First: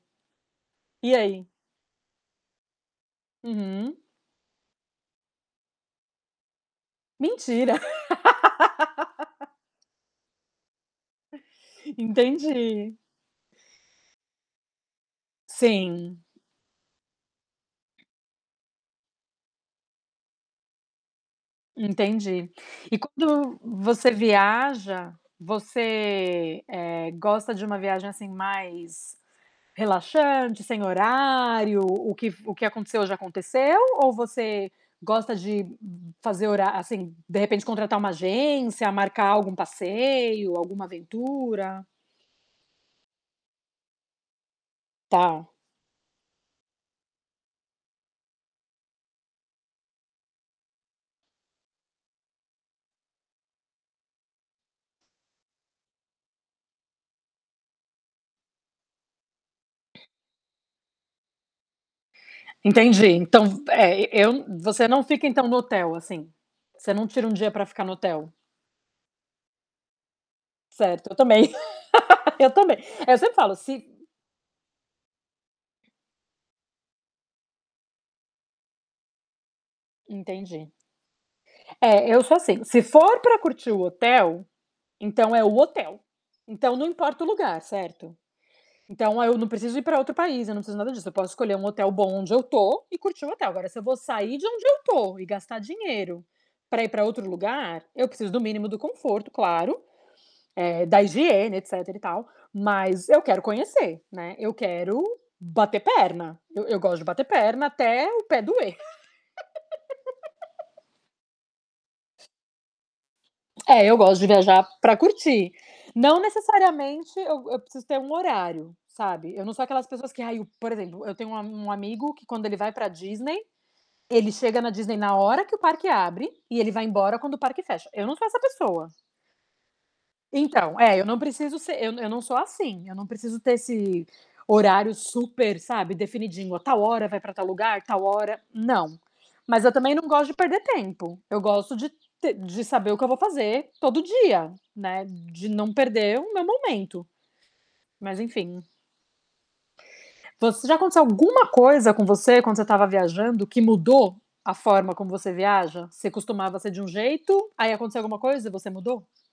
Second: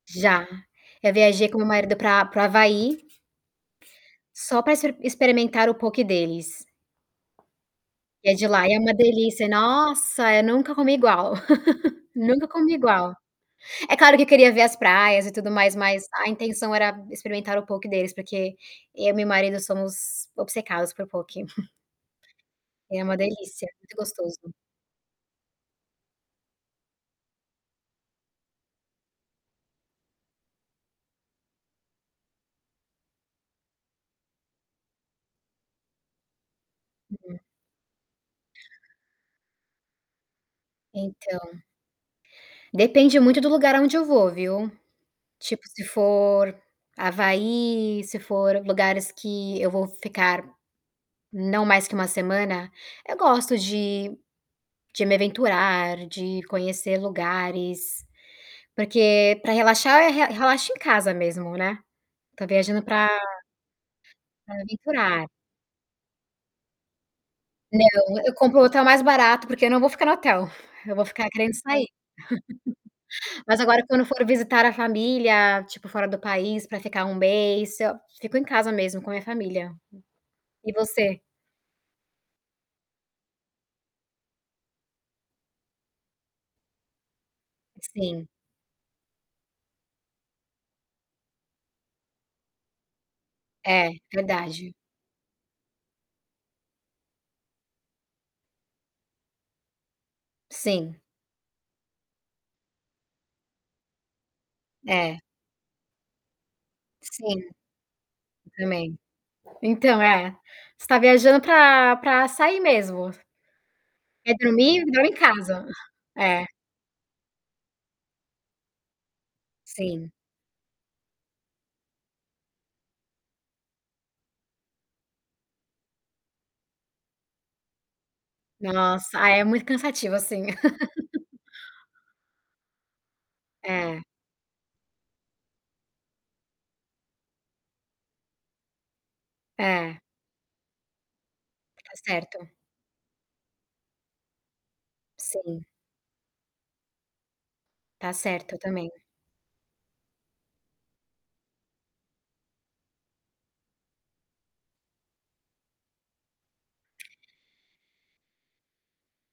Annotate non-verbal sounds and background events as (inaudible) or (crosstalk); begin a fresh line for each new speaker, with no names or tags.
Já. Eu
E aí?
viajei com meu marido pra para o Havaí
Uhum.
só pra expe experimentar o Poke deles.
Mentira.
Que é de lá, e é uma delícia
(laughs)
nossa, eu nunca comi igual.
(chuckles)
(laughs) Nunca comi
Entendi.
igual, é claro que eu queria ver as praias e tudo mais, mas
Sim.
a intenção era experimentar o Poke deles, porque eu e meu marido somos obcecados por Poke. (chuckles)
Entendi. E
É uma
quando
delícia, muito
você
gostoso.
viaja, você, eh, gosta de uma viagem, assim, mais relaxante, sem horário, o que o que aconteceu ja aconteceu, ou você gosta de fazer horá assim, de
Uhum.
repente contratar uma agência, marcar algum passeio, alguma
Então
aventura?
depende muito do lugar aonde eu vou, viu?
Tá.
Tipo, se for Havaí, se for lugares que eu vou ficar, não mais que 1 semana, eu gosto de de me aventurar, de conhecer lugares, porque pra relaxar eu re relaxo em casa mesmo, né. Tô viajando
Entendi.
pra
Então, eh, eu
pra
você não fica,
aventurar.
então, no hotel, assim, você não tira um dia pra ficar no
Não,
hotel?
eu compro o hotel mais barato, porque eu não vou ficar no hotel, eu vou
Certo, eu
ficar
também.
querendo sair.
(laughs) Eu também, eu sempre
(laughs)
falo,
Mas
se
agora quando for visitar a família, tipo, fora do país pra ficar 1 mês, fico em casa mesmo com a minha família.
Entendi.
E você?
É, eu sou, assim, se for pra curtir o hotel, então, é o hotel, então, não importa o lugar, certo?
Sim.
Então, eu não preciso ir pra outro país, eu não preciso de nada disso, eu posso escolher um hotel bom onde eu tô e curtir o hotel. Agora, se eu
É,
vou sair de onde
verdade.
eu tô, e gastar dinheiro pra ir pra outro lugar, eu preciso do mínimo do conforto, claro, eh,
Sim.
da higiene, etc. e tal, mas eu quero conhecer, né. Eu quero
É.
bater perna, eu eu gosto de bater
Sim
perna até o pé doer.
também. Então, é,
(laughs)
você tá viajando pra pra sair mesmo.
É, eu gosto de
Quer
viajar
dormir,
pra
dorme em
curtir.
casa (chuckles)
Não
é.
necessariamente eu eu preciso ter um horário, sabe, eu não sou aquelas pessoas
Sim.
que: "Ai" o por exemplo, eu tenho um a um amigo que quando ele vai pra Disney, ele chega na Disney na hora que o parque abre e ele vai embora quando o parque fecha, eu não sou essa pessoa.
Nossa, aí é muito cansativo, assim.
Então, eh, eu não
(laughs)
preciso ser eu eu não sou, assim, eu não preciso ter
É.
esse horário super, sabe, definidinho, a tal hora vai pra tal lugar, tal hora, não. Mas eu também,
É.
não gosto de perder tempo, eu gosto de
Tá
te
certo.
de saber o que eu vou fazer todo dia, né, de
Sim.
não perder o meu momento,
Tá
mas
certo
enfim.
também.
Você já aconteceu alguma coisa com você, quando você tava viajando que mudou a forma como você viaja? Você costumava ser de um jeito, aí aconteceu alguma coisa e você mudou?